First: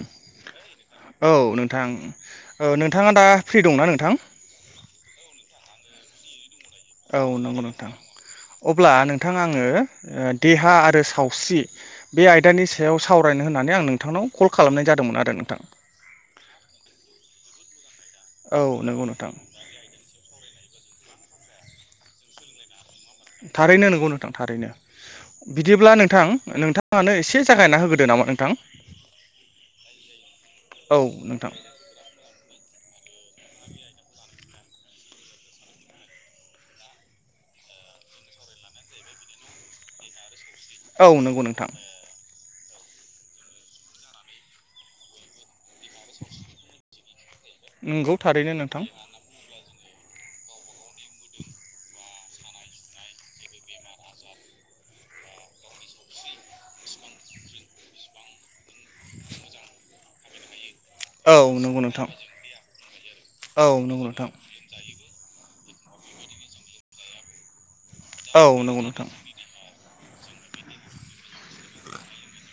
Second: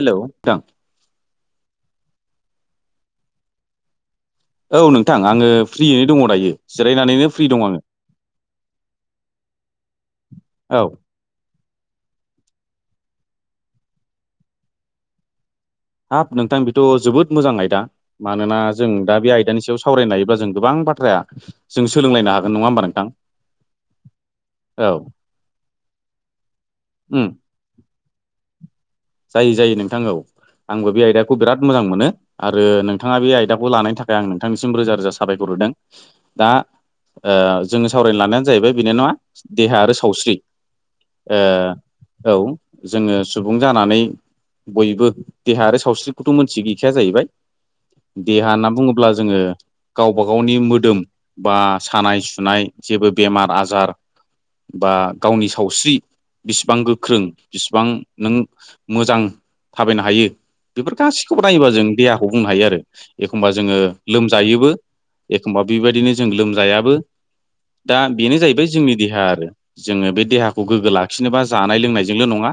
हेल' नोंथां औ नोंथां नोंथाङा दा फ्रि दंना नोंथां। औ नोंथां आङो फ्रियैनो दङ दायो। औ जिरायनानैनो फ्रि नंगौ दं आङो नोंथां अब्ला नोंथां आङो देहा औ आरो सावस्रि बे आयदानि सायाव सावरायनो होननानै आं नोंथांनाव कल खालामनाय जादोंमोन आरो नोंथां। हाब नोंथां बेथ' जोबोद मोजां आयदा मानोना औ जों नंगौ दा नोंथां बे आयदानि सायाव सावरायनो हायोब्ला जों गोबां बाथ्राया जों सोलोंलायनो हागोन नङा होमबा नोंथां थारैनो नंगौ नोंथां थारैनो औ बिदिब्ला नोंथां नोंथांङानो उम एसे जागायना होग्रोदो नामा नोंथां जायो जायो नोंथां ओव आंबो औ बे आयदाखौ नोंथां बिराद मोजां मोनो आरो नोंथांङा बे आयदाखौ लानायनि थाखाय आं नोंथांनिसिम रोजा रोजा साबायखर होदों दा जोंङो सावरायनो लानायानो जाहैबाय बेनो नंङा देहा आरो सावस्रि औ नंगौ नोंथां औ जोंङो सुबुं जानानै बयबो देहा सावस्रिखौथ मोनथि गैखाया जाहैबाय नंगौ देहा थारैनो होनना नोंथां बुङोब्ला जोंङो गावबा गावनि मोदोम बा सानाय सुनाय जेबो बेमार आजार बा गावनि सावस्रि बिसेबां गोख्रों बेसेबां नों मोजां थाबायनो हायो बेफोर औ गासिखौबो नायोबा नंगौ जों नोंथां देहाखौ बुंनो हायो आरो एखमबा औ जोंङो नंगौ नोंथां लोमजायोबो एखमबा बेबायदिनो जों लोमजायाबो दा बेनो औ जाहैबाय नंगौ जोंनि नोंथां देहा आरो जोंङो बे देहाखौ गोग्गो लाखिनोबा जानाय लोंनायजोंल नंङा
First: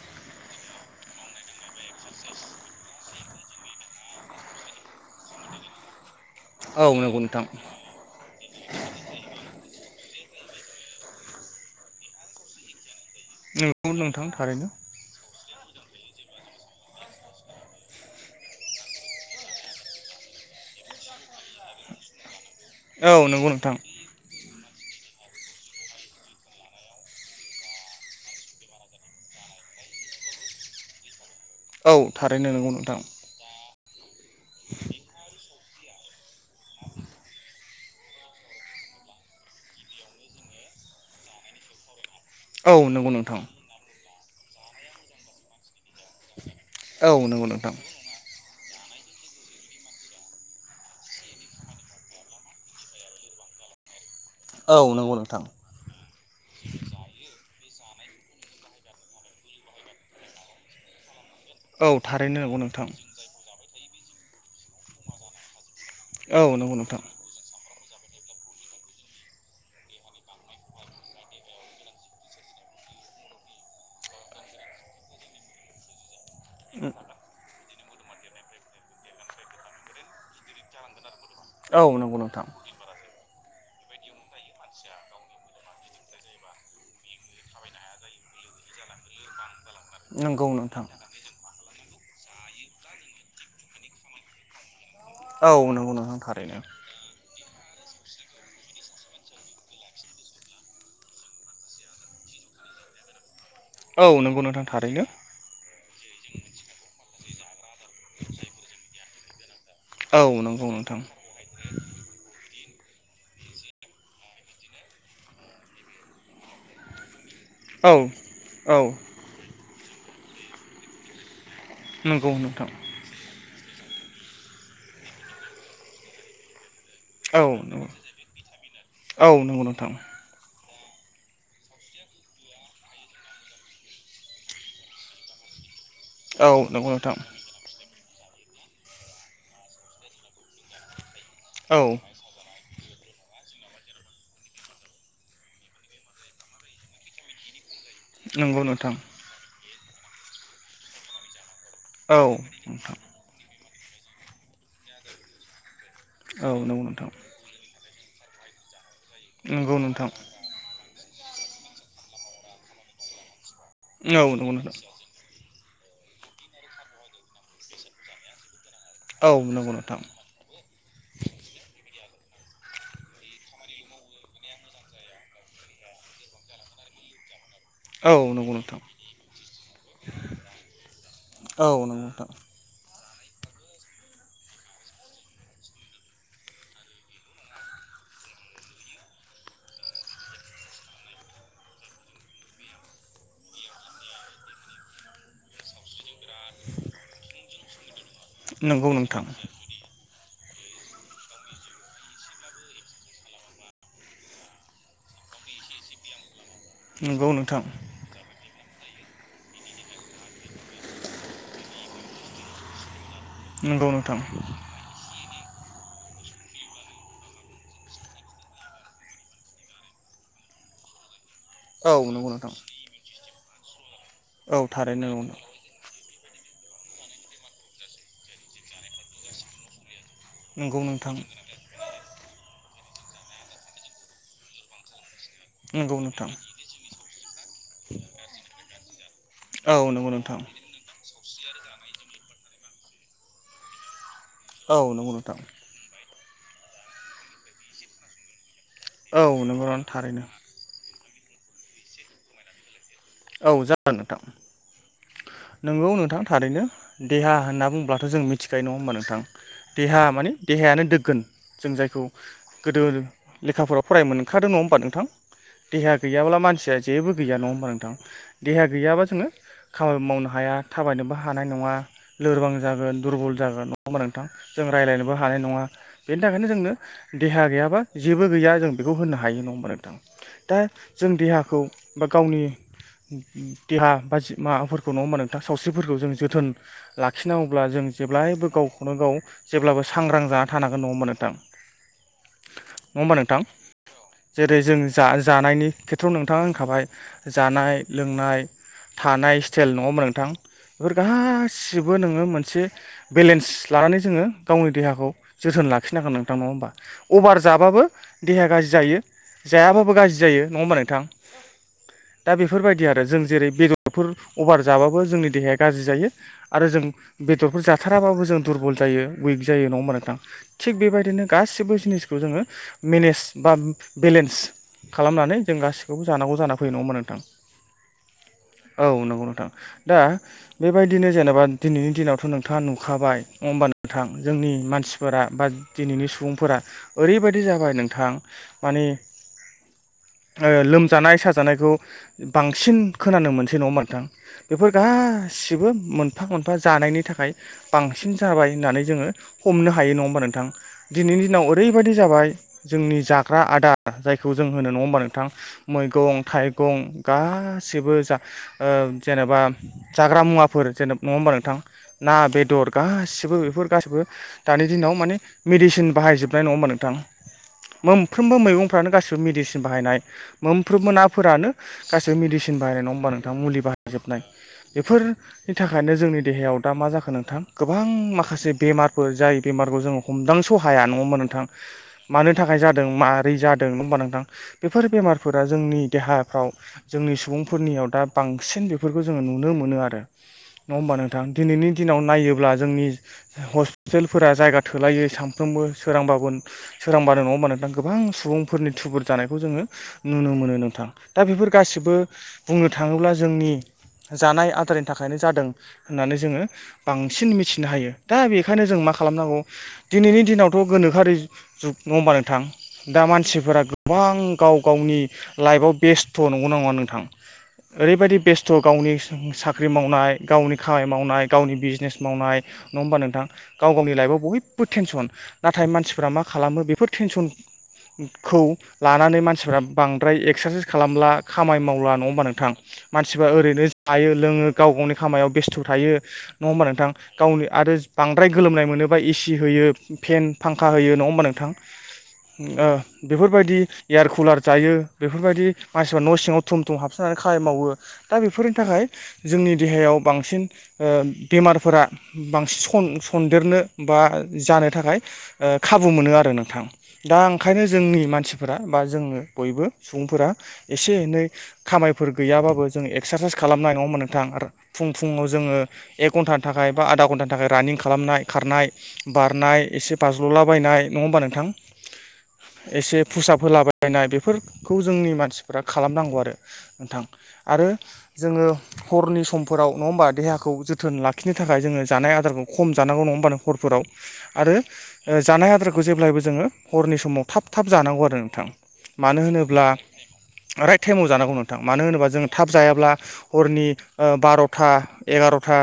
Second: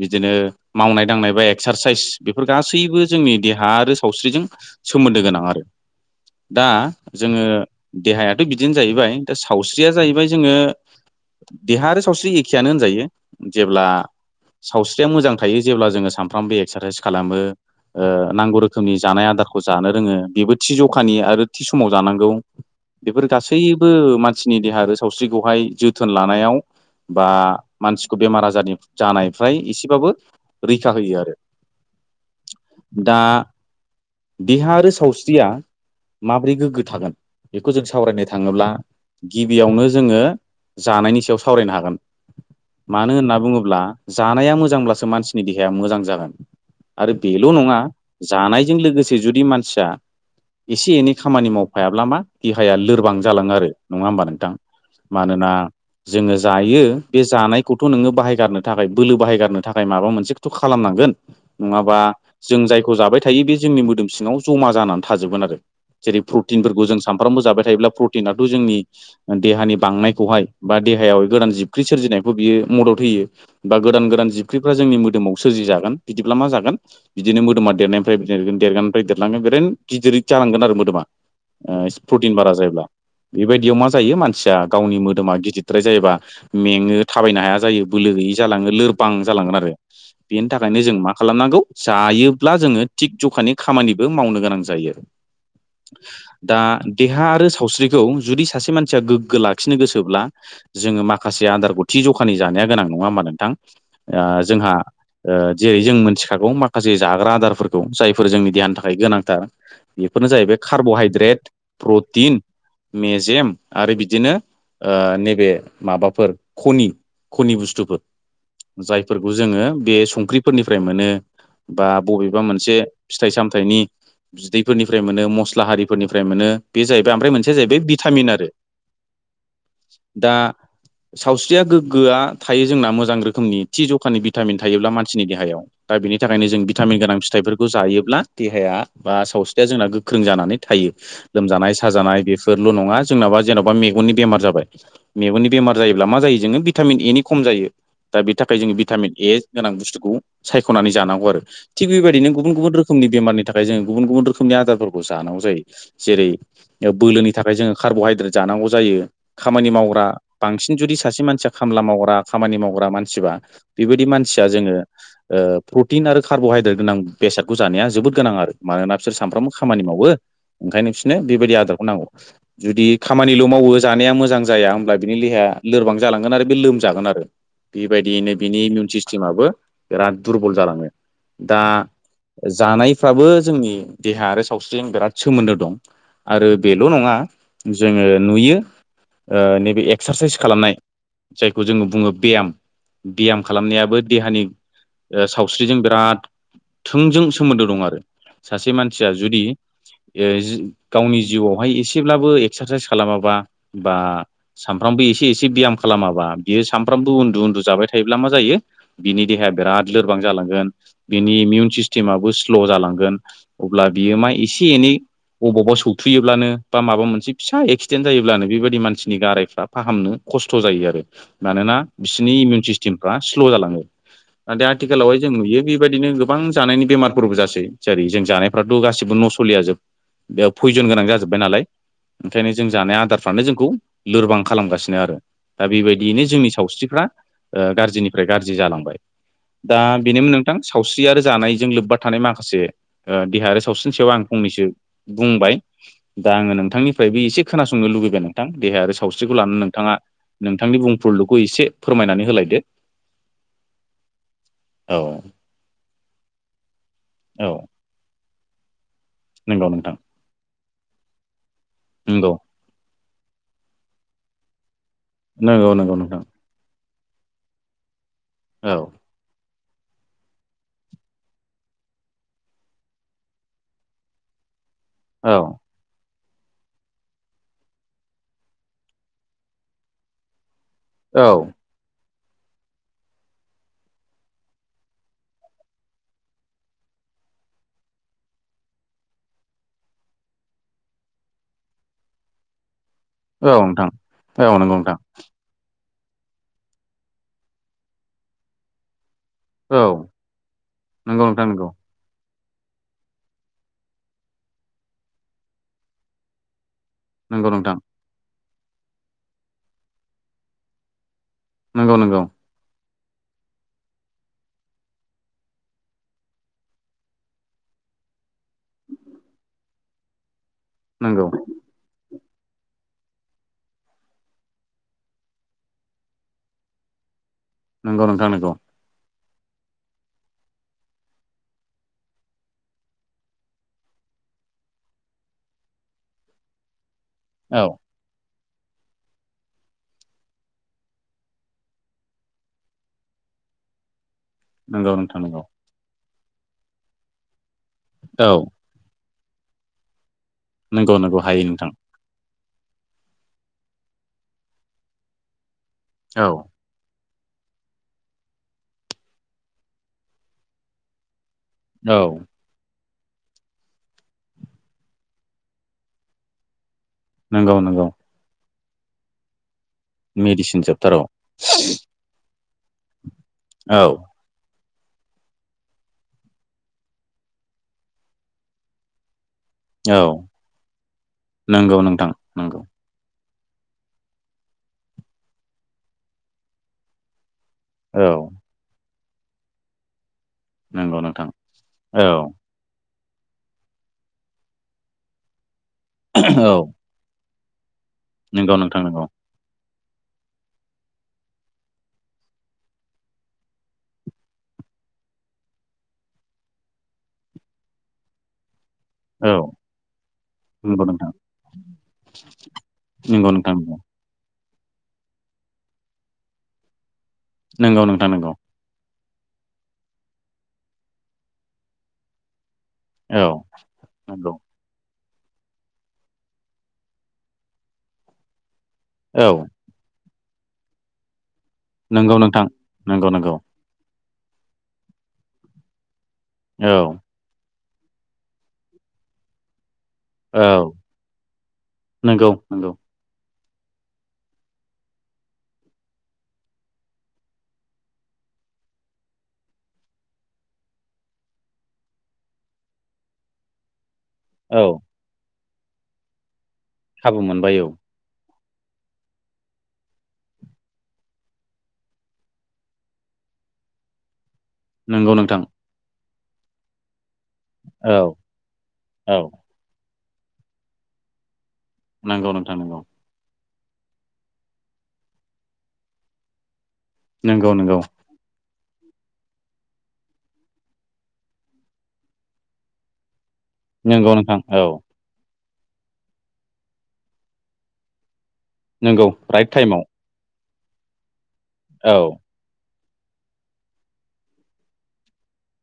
बिदिनो मावनाय दांनाय बा एक्सारसाइस बेफोर गासैबो जोंनि देहा आरो सावस्रिजों सोमोन्दो गोनां आरो दा औ नंगौ नोंथां जोङो देहायाथ बिदिनो जाहैबाय दा सावस्रिया जाहैबाय जोंङो देहा आरो सावस्रि एखेयानो होनजायो जेब्ला नोंगौ नोंथां थारैनो सावस्रिया मोजां थायो जेब्ला जोंङो सानफ्रामबो एक्सारसाइस खालामो नांगौ रोखोमनि जानाय आदारखौ जानो रोङो बेबो थि जखानि आरो थि समाव जानांगौ औ बेफोर नंगौ नोंथां गासैबो मानसि नि देहा आरो सावस्रिखौहाय जोथोन लानायाव बा मानसिखौ बेमार आजारनि जानाय फ्राय एसेबाबो रैखा होयो आरो औ थारैनो नंगौ नोंथां दा देहा आरो सावस्रिया माब्रै गोग्गो थागोन बेखौ जों सावरायनो थांङोब्ला गिबियावनो जोंङो जानायनि सायाव सावरायनो हागोन औ नंगौ मानो नोंथां होनना बुङोब्ला जानाया मोजांब्लासो मानसिनि देहाया मोजां जागोन आरो औ बेल नंगौ नोंथां। नंङा जानायजों लोगोसे जुदि मानसिया एसे एनै खामानि मावफायाब्ला मा देहाया लोरबां जालांङो आरो नंङा होमबा नों औ नंगौ नोंथां। मानोना जोंङो जायो बे जानायखौथ नोंङो बाहायगारनो थाखाय बोलो बाहायगारनो थाखाय माबा मोनसेथ खालामनांगोन औ नंङाबा थारैनो नंगौ जों नोंथां जायखौ जाबाय थायो बे जोंनि मोदोम सिङाव जमा जानानै थाजोबगोन आरो जेरै औ नंगौ प्रटिनफोरखौ जों नोंथां सानफ्रामबो जाबाय थायोब्ला प्रटिनाथ जोंनि देहानि बांनायखौहाय बा देहायाव गोदान जिबख्रि सोरजिनायखौ बियो मदद गोदान गोदान जिबख्रिफोर जोंनि मोदोमाव सोरजि जागोन बिदिब्ला मा जागोन बिदिनो मोदोमा देरनायनिफ्राय देरगोन देरगानिफ्राय देरलांगोन बेरनो गिदिर जालांगोन आरो मोदोमा औ नंगौ प्रटिन नोंथां बारा जायोब्ला बेबायदियाव मा जायो मानसिया गावनि मोदोमा गिदिरद्राय जायोबा मेंङो थाबायनो हाया जायो बोलो गैयै जालांङो लोरबां जलांगोन आरो नंगौ बेनि थाखायनो नोंथां। जों मा खालामनांगौ जायोब्ला जोंङो थिग जखानि खामानिबो मावनो गोनां जायो औ नंगौ नोंथां थारैनो दा देहा आरो सावस्रिखौ जुदि सासे मानसिया गोग्गो लाखिनो गोसोब्ला जोंङो माखासे आदारखौ थि जखानि जानो गोनां नंङा औ नंगौ नोथां नोंथां जोंहा थारैनो जेरै जों मिथिखागौ माखासे जाग्रा आदारफोरखौ खौ जायफोर जोंनि देहानि थाखाय गोनांथार औ बेफोरनो जाहैबाय नंगौ नोंथां कार्बहाइद्रेट प्रटिन मेजेम आरो बिदिनो नैबे माबाफोर खनि खनि औ बुस्थुफोर औ जायफोरखौ जोंङो बे संख्रिफोरनिफ्राय मोनो बा नंगौ बबेबा नोंथां मोनसे फिथाइ साम फाथाइनि बिदैफोरनिफ्राय मोनो मस्ला हारिफोरनिफ्राय मोनो बे जाहैबाय ओमफ्राय औ मोनसेया जाहैबाय नंगौ भिटामिन आरो औ नंगौ नोंथां दा सावस्रिया गोग्गोआ थायो जोंना मोजां रोखोमनि थि जखानि भिटामिन थायोब्ला मानसिनि देहायाव दा बेनि थाखायनो औ जों नंगौ भिटामिन नोंथां गोनां फिथाइफोरखौ जायो ब्ला देहाया बा सावस्रिया जोंना गोख्रों जानानै थायो। लोमजानाय औ साजानाय बेफोर ल' नङा जोंनाबा जेन'बा मेगननि बेमार जाबाय मेगननि बेमार जायोब्ला मा जायो जोङो भिटामिन एनि खम जायो। दा बेनि थाखाय नंगौ जोंङो नोंथां भिटामिन ए गोनां बुस्थुखौ सायख'नानै जानांगौ आरो। थिग बेबायदिनो औ गुबुन गुबुन नोंथां रोखोमनि बेमारनि थाखाय जोङो गुबुन गुबुन रोखोमनि आदारफोरखौ जानांगौ जायो। जेरै औ नंगौ नोंथां बोलोनि थाखाय जोङो कार्ब'हाइद्रेट जानांगौ जायो। खामानि नंगौ नोंथां मावग्रा बांसिन जुदि सासे मानसिया खामला मावग्रा खामानि मावग्रा मानसिबा बेबायदि औ मानसिया नंगौ जोङो नोंथां ओ प्रटिन आरो कार्ब'हाइद्रेट गोनां बेसादखौ जानाया जोबोद गोनां आरो। मानोना बिसोर औ नंगौ सानफ्रोमबो खामानि मावो नोंथां ओंखायनो बिसोरनो बेबायदि आदारखौ नांगौ। जुदि खामानिल' मावो जानाया मोजां जाया होमब्ला बिनि लेहाया लोरबां जालांगोन आरो बे लोमजागोन आरो। ओ बेबायदियैनो औ नंगौ बिनि नोंथां इमिउन सिस्टेमाबो बिराद दुरबल जालाङो दा औ जानायफ्राबो जोंनि देहा आरो सावस्रिजों बिराद सोमोन्दो दं। आरो बेल' नङा जोङो नुयो नैबे एक्सारसाइस खालामनाय जायखौ जोङो बुङो ब्याम। ब्याम खालामनायाबो देहानि सावस्रिजों बिराद थोंजों सोमोन्दो दं आरो सासे नंगौ मानसिया नोंथां जुदि ए जि गावनि जिउआवहाय एसेब्लाबो एक्सारसाइस खालामाबा बा सानफ्रामबो एसे एसे ब्याम खालामाबा बियो सानफ्रामबो नंगौ उन्दु नोंथां उन्दु जाबाय थायोब्ला मा जायो बिनि देहाया बिराद लोरबां जालांगोन बिनि इमिउन सिस्टेमाबो स्ल' जालांगोन नंगौ नोंथां नंगौ अब्ला नोंथां बियो मा एसे एनै अबावबा सौथुयोब्लानो बा माबा मोनसे फिसा एक्सिडेन्ट जायोब्लानो बेबायदि मानसिनि गारायफ्रा फाहामनो खस्थ' जायो आरो। मानोना औ नंगौ बिसिोरनि नोंथां इमिउन सिस्टेमफ्रा स्ल' जालाङो। औ नाथाय थारैनो आथिखालावहाय जों नंगौ नुयो बेबायदिनो गोबां जानायनि बेमारफोरबो जासै जेरै जों जानायफ्राथ' गासिबो न' सलिया जोब बेयाव नंगौ पयजन गोनां नोंथां जाजोब्बाय नालाय ओंखायनो जों जानाय आदारफ्रानो जोंखौ लोरबां खालामगासिनो आरो दा नंगौ बेबायदियैनो नोंथां जोंनि सावस्रिफ्रा गाज्रिनिफ्राय गाज्रि जालांबाय औ दा नंगौ बेनोमोन नोंथां सावस्रि आरो जानायजों लोब्बा थानाय माखासे ओ देहा आरो सावस्रि सायाव आं फंनैसो औ नंगौ नोंथां बुंबाय दा आङो नोंथांनिफ्रायबो एसे खोनासंनो लुबैबाय नोंथां। देहायारि औ सावस्रिखौ लानानै नंगौ नोंथां नोंथाङा थारैनो नोंथांनि बुंफोरलुखौ एसे फोरमायनानै होलायदो औ जागोन नोंथां। औ नोंगौ नोंथां थारैनो देहा औ होनना बुंब्लाथ' जों मिथि थिखायो नङा होमबा नोंथां नंगौ नोंथां देहा मानि देहायानो दोगगोन जों जायखौ नंगौ गोदोनो लेखाफोराव फराय मोनखादों नङा होमबा नोंथां नंगौ देहााया नंगौ नोंथां गैयाब्ला मानसिया जेबो गैया नङा होमबा नोंथां। देहा औ गैयाबा जोङो खामानि मावनो हाया थाबायनोबो हानाय नङा लोरबां जागोन दुरबल जागोन नङा होमबा नोंथां। जों रायज्लायनोबो औ हानाय नङा। बेनि थाखायनो जोंनो देहा गैयाबा जेबो गैया जों बेखौ होननो हायो नङा होमबा नोंथां। दा जों औ देहाखौ बा गावनि देहा बा माबाफोरखौ नङाोम नोंथां सावस्रिफोरखौ जों जोथोन लाखिनांगौब्ला जों जेब्लायबो गावखौनो गाव जेब्लाबो सांग्रां जाना थानांगोन न'आ होनबा नोंथां। नङा होमबा नोंथां, औ औ जेरै नंगौ जों नोंथां जा जानायनि नोंथाङा होनखाबाय जानाय, लोंनाय थानाय स्टाइल औ नङमोन नोंथां बेफोर नंगौ नोंथां नंगौ गासिबो नोङो मोनसे मोनसे बेलेन्स लानानै जोङो गावनि देहाखौ जोथोन लाखिनांगोन नोंथां नङा होमबा अभार नंगौ नोंथां जाबाबो देहाया गाज्रि जायो जायाबाबो गाज्रि जायो नङा होमबा नोंथां। नंगौ नंगौ बिदि आरो जों जेरै बेदरफोर अभार जाबाबो जोंनि देहाया गाज्रि जायो आरो जों बेदरफोर जाबा जाथाराबो जों दुरबल जायो उइक जायो नङा होमबा नोंथां थिग बेबायदिनो नंगौ गासिबो जिनिसखौ जोङो मेनेज बा बेलेन्स खालामनानै जों गासिखौबो जानांगौ जाना फैयो नङाोन नोंथां नंगौ नोंथां नंगौ औ नंगौ दा बेबायदिनो जेनेबा दिनैनि दिनावथ' नोंथाङा नुखाबाय होमबा नोंथां जों नि मानसिफोरा बा दिनैनि सुबुंफोरा ओरैबायदि औ जाबाय नोंथां माने ओ लोमजानाय साजानायखौ बांसिन खोनानो मोनसै नङा नोंथां बेफोर नंगौ नोंथां नंगौ गासिबो मोनफा मोनफा जानायनि थाखाय बांसिन औ जाबाय होननानै जोङो हमनो हायो नङा होमबानों नोंथां नंगौ नंगौ दिनैनि हायो दिनाव नोंथां ओरैबायदि जाबाय जोंनि जाग्रा आदार जायखौ जों होनो नङा होमबा नोंथां औ मैगं-थाइगं गासिबो जा ओ जेनेबा जाग्रा मुवाफोर जेनेबा नङा म'म नोंथां औ ना बेदर गासिबो बेफोर गाैबो दानि दिनाव माने मेडिसिन बाहायजोबनाय नङा होमबा नों थां नंगौ नंगौ मोनफ्रोमबो मैगंफ्रानो गासिबो मेडिसिन बाहायनाय मेडिसिन मोनफ्रोम जोबथार' औ मोनाफोरानो गासैबो मेडिसिन बाहायनाय नङा होमबा नों थां मुलि बाहायजोबनाय बेफोरनि थाखायनो जोंनि देहायाव दा मा जाखो नोंथां गोबां माखासे बेमारफोर जाय बेमारखौ जोङो औ हमदां स हाया नङा होनबा नोंथां नंगौ नोंथां मानि थाखाय नंगौ जादों मा ब्रै जादों नङा होनबा नांथां बेफोर बेमारफोरा जोंनि देहाफ्राव जोंनि सुबुं फोरनियाव दा औ बांसिन बेफोरखौ जोङो नुनो मोनो आरो नङा होमबा नोंथां दिनैनि दिनाव औ नायोब्ला जोंनि हस्पिटेलफोरा जायगा थोलायो सानफ्रोमबो सोरांबाबो औ सोरांबानो नङा होनबा नोंथां गोबां नंगौ सुबुंफोरनि नोंथां थुबुर नंगौ जानायखौ जोङो नुनो मोनो नोंथां दा बेफोर गासिबो बुंनो थाङोब्ला जोंनि जानाय आदारनि थाखायनो जादों होननानै जोङो बांसिन मिथिनो हायो दा बे ओंखायनो जों मा औ खालामनांगौ दिनैनि दिनावथ' नंगौ नोंथां गोनोखोआरि जुग नङा होमबा नोंथां दा नंगौ नोंथां मानसिफोर फोर नंगौ गोबां गाव गावनि लाइफआव बेस्थ' नंगौ ना नङा नोंथां नंगौ नोंथां ओरैबायदि नंगौ बेस्थ' गावनि साख्रि मावनाय गावनि खामानि मावनाय गावनि बिजनेस मावनाय नङा होमबा औ नोंथां गाव गावनि लाइफआव नंगौ बयबो टेनसन नाथाय मानसिफ्रा मा खालामो बेफोर टेनसनखौ लानानै औ मानसिफ्रा बां द्राय एक्सारसाइस खालामला खामानि मावला नङा नंगौ होमबा नोंथां नंगौ मानसिफ्रा नंगौ ओरैनो थायो लोङो गाव गावनि खामायाव बेस्थ' थायो नङा होमबा औ नोंथां गावनि आरो बांद्राय गोलोमनाय मोनोबा एसि होयो फेन फांखा औ होयो नङा होमबा नोंथां ओ नंगौ नंगौ बेफोर बेफोरबायदि एयार कुलार जायो बेफोरबायदि मानसिफ्रा न' सिङाव थुम थुम हाबसनोनानै खाय मावो दा बेफोरनि थाखाय जोंनि देहायाव बांसिन ओ बेमारफोरा बांसिन सनदेरनो बा औ जानो थाखाय ओ खाबु मोनो आरो नोंथां दा खाबु मोनबाय ओंखायनो औ जोंनि मानसि फोरा बा जोंङो बयबो सुबुंफोरा एसे एनै खामायफोर गैयाबाबो जों एक्सारसाइस खालामनाय नङा होमबा नोंथां आरो फुं नंगौ फुङाव नोंथां जोङो एक घन्टानि थाखाय बा आधा घन्टानि थाखाय थाखाय रानिं औ खालामनाय खारनाय औ बारनाय एसे बाज्ल'लाबायनाय नङा होमबा नोंथां नंगौ नोंथां नगौ बोलाबायनाय बेफोरखौ जोंनि मानसिफ्रा खालामनांगौ आरो नोंथां नंगौ आरो नंगौ जोङो हरनि समफोराव नङा होमबा देहाखौ जोथोन लाखिनो थाखाय जोङो जानाय आदारखौ खम जानांगौ नङा होनबा नोंथां हरफोराव नंगौ नोंथां आरो औ जानाय आदारखौ जेब्लायबो जोङो हरनि समाव थाब थाब जानांगौ आरो नोंथां नंगौ मानो राइट होनोब्ला टाइमाव राइट टाइमाव जानांगौ नोंथां मानो औ होनोब्ला जोंङ थाब जायाब्ला हरनि बार'था एगार'था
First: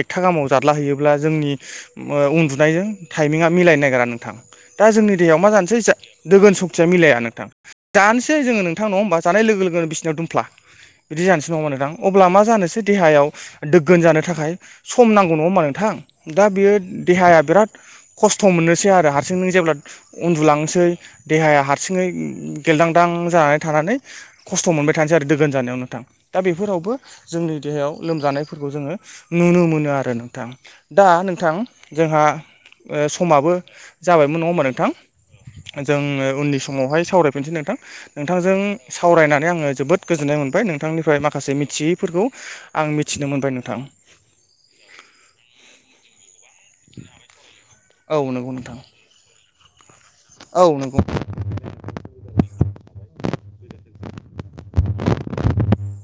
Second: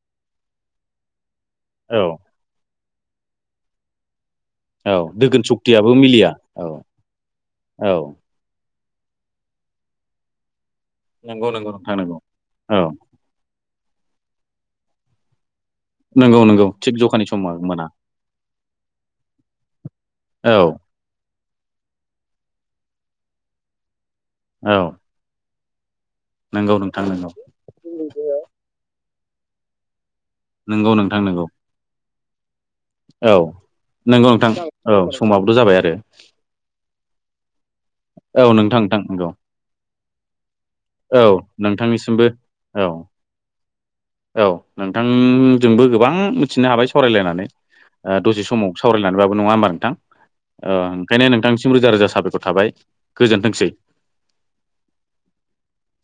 एकथा गामाव जादला हैयोब्ला जोंनि औ उन्दुनायजों थटाइमिंआ मिलायनो नागिरा नोंथां। दा औ जोंनि दैहायाव दोगोन मा जानोसै सक्तियाबो मिलिया दोगोन औ सक्तिया मिलाया नोंथां औ जानोसै जोङो नोंथां। थां नङा होमबा जानाय लोगो लोगोनो बिसिनिाव दुमफ्ला बिदि जानोसै नंगौ नङा नंगौ नोंथां नंगौ अब्ला मा जानोसै औ देहायाव दोगोन जानो थाखाय सम नांगौ नङा होमबा नों नंगौ दा नंगौ बियो थिग जखानि देहाया समाव बिराद मोना खस्थ' मोननोसै आरो हारसिंनो जेब्ला औ उन्दुलांनोसो सै देहाया हारसिङै गेलदांदां जानानै थानानै खस्थ' औ मोनबाय थानोसै आरो दोगोन जानायाव नोंथां। दा नंगौ बेफोरावबो नोंथां नंगौ जोंनि देहायाव लोमजानायफोरखौ जोङो नुनो मोनो आरो नों नोंथां नंगौ दा नंगौ नोंथां जोंहा औ समाबो नंगौ जाबायमोन नङा नोंथां होमबा औ समाबोथ' जाबाय नोंथां। आरो जोङो उननि समावहाय सावरायफिनसै नोंथां औ नोंथांजों नोंथां नोंथां नंगौ सावरायनानै आङो जोब ोबोद गोजोननाय मोनबाय औ नोंथांनिफ्राय माखासे मिथियैफोरखौ नोंथांनिसिमबो आं औ मिथिनो मोनबाय नोंथां। औ नोंथांजोंबो गोबां मिथिनो हाबाय सावरायलायनानै औ दसे नंगौ समाव नोंथां सावरायनानैबाबो नङा होमबा नोंथां। औ नंगौ ओंखायनो नोंथांसिम रोजा रोजा साबायखर थाबाय गोजोनथोंसै। [unintelligible]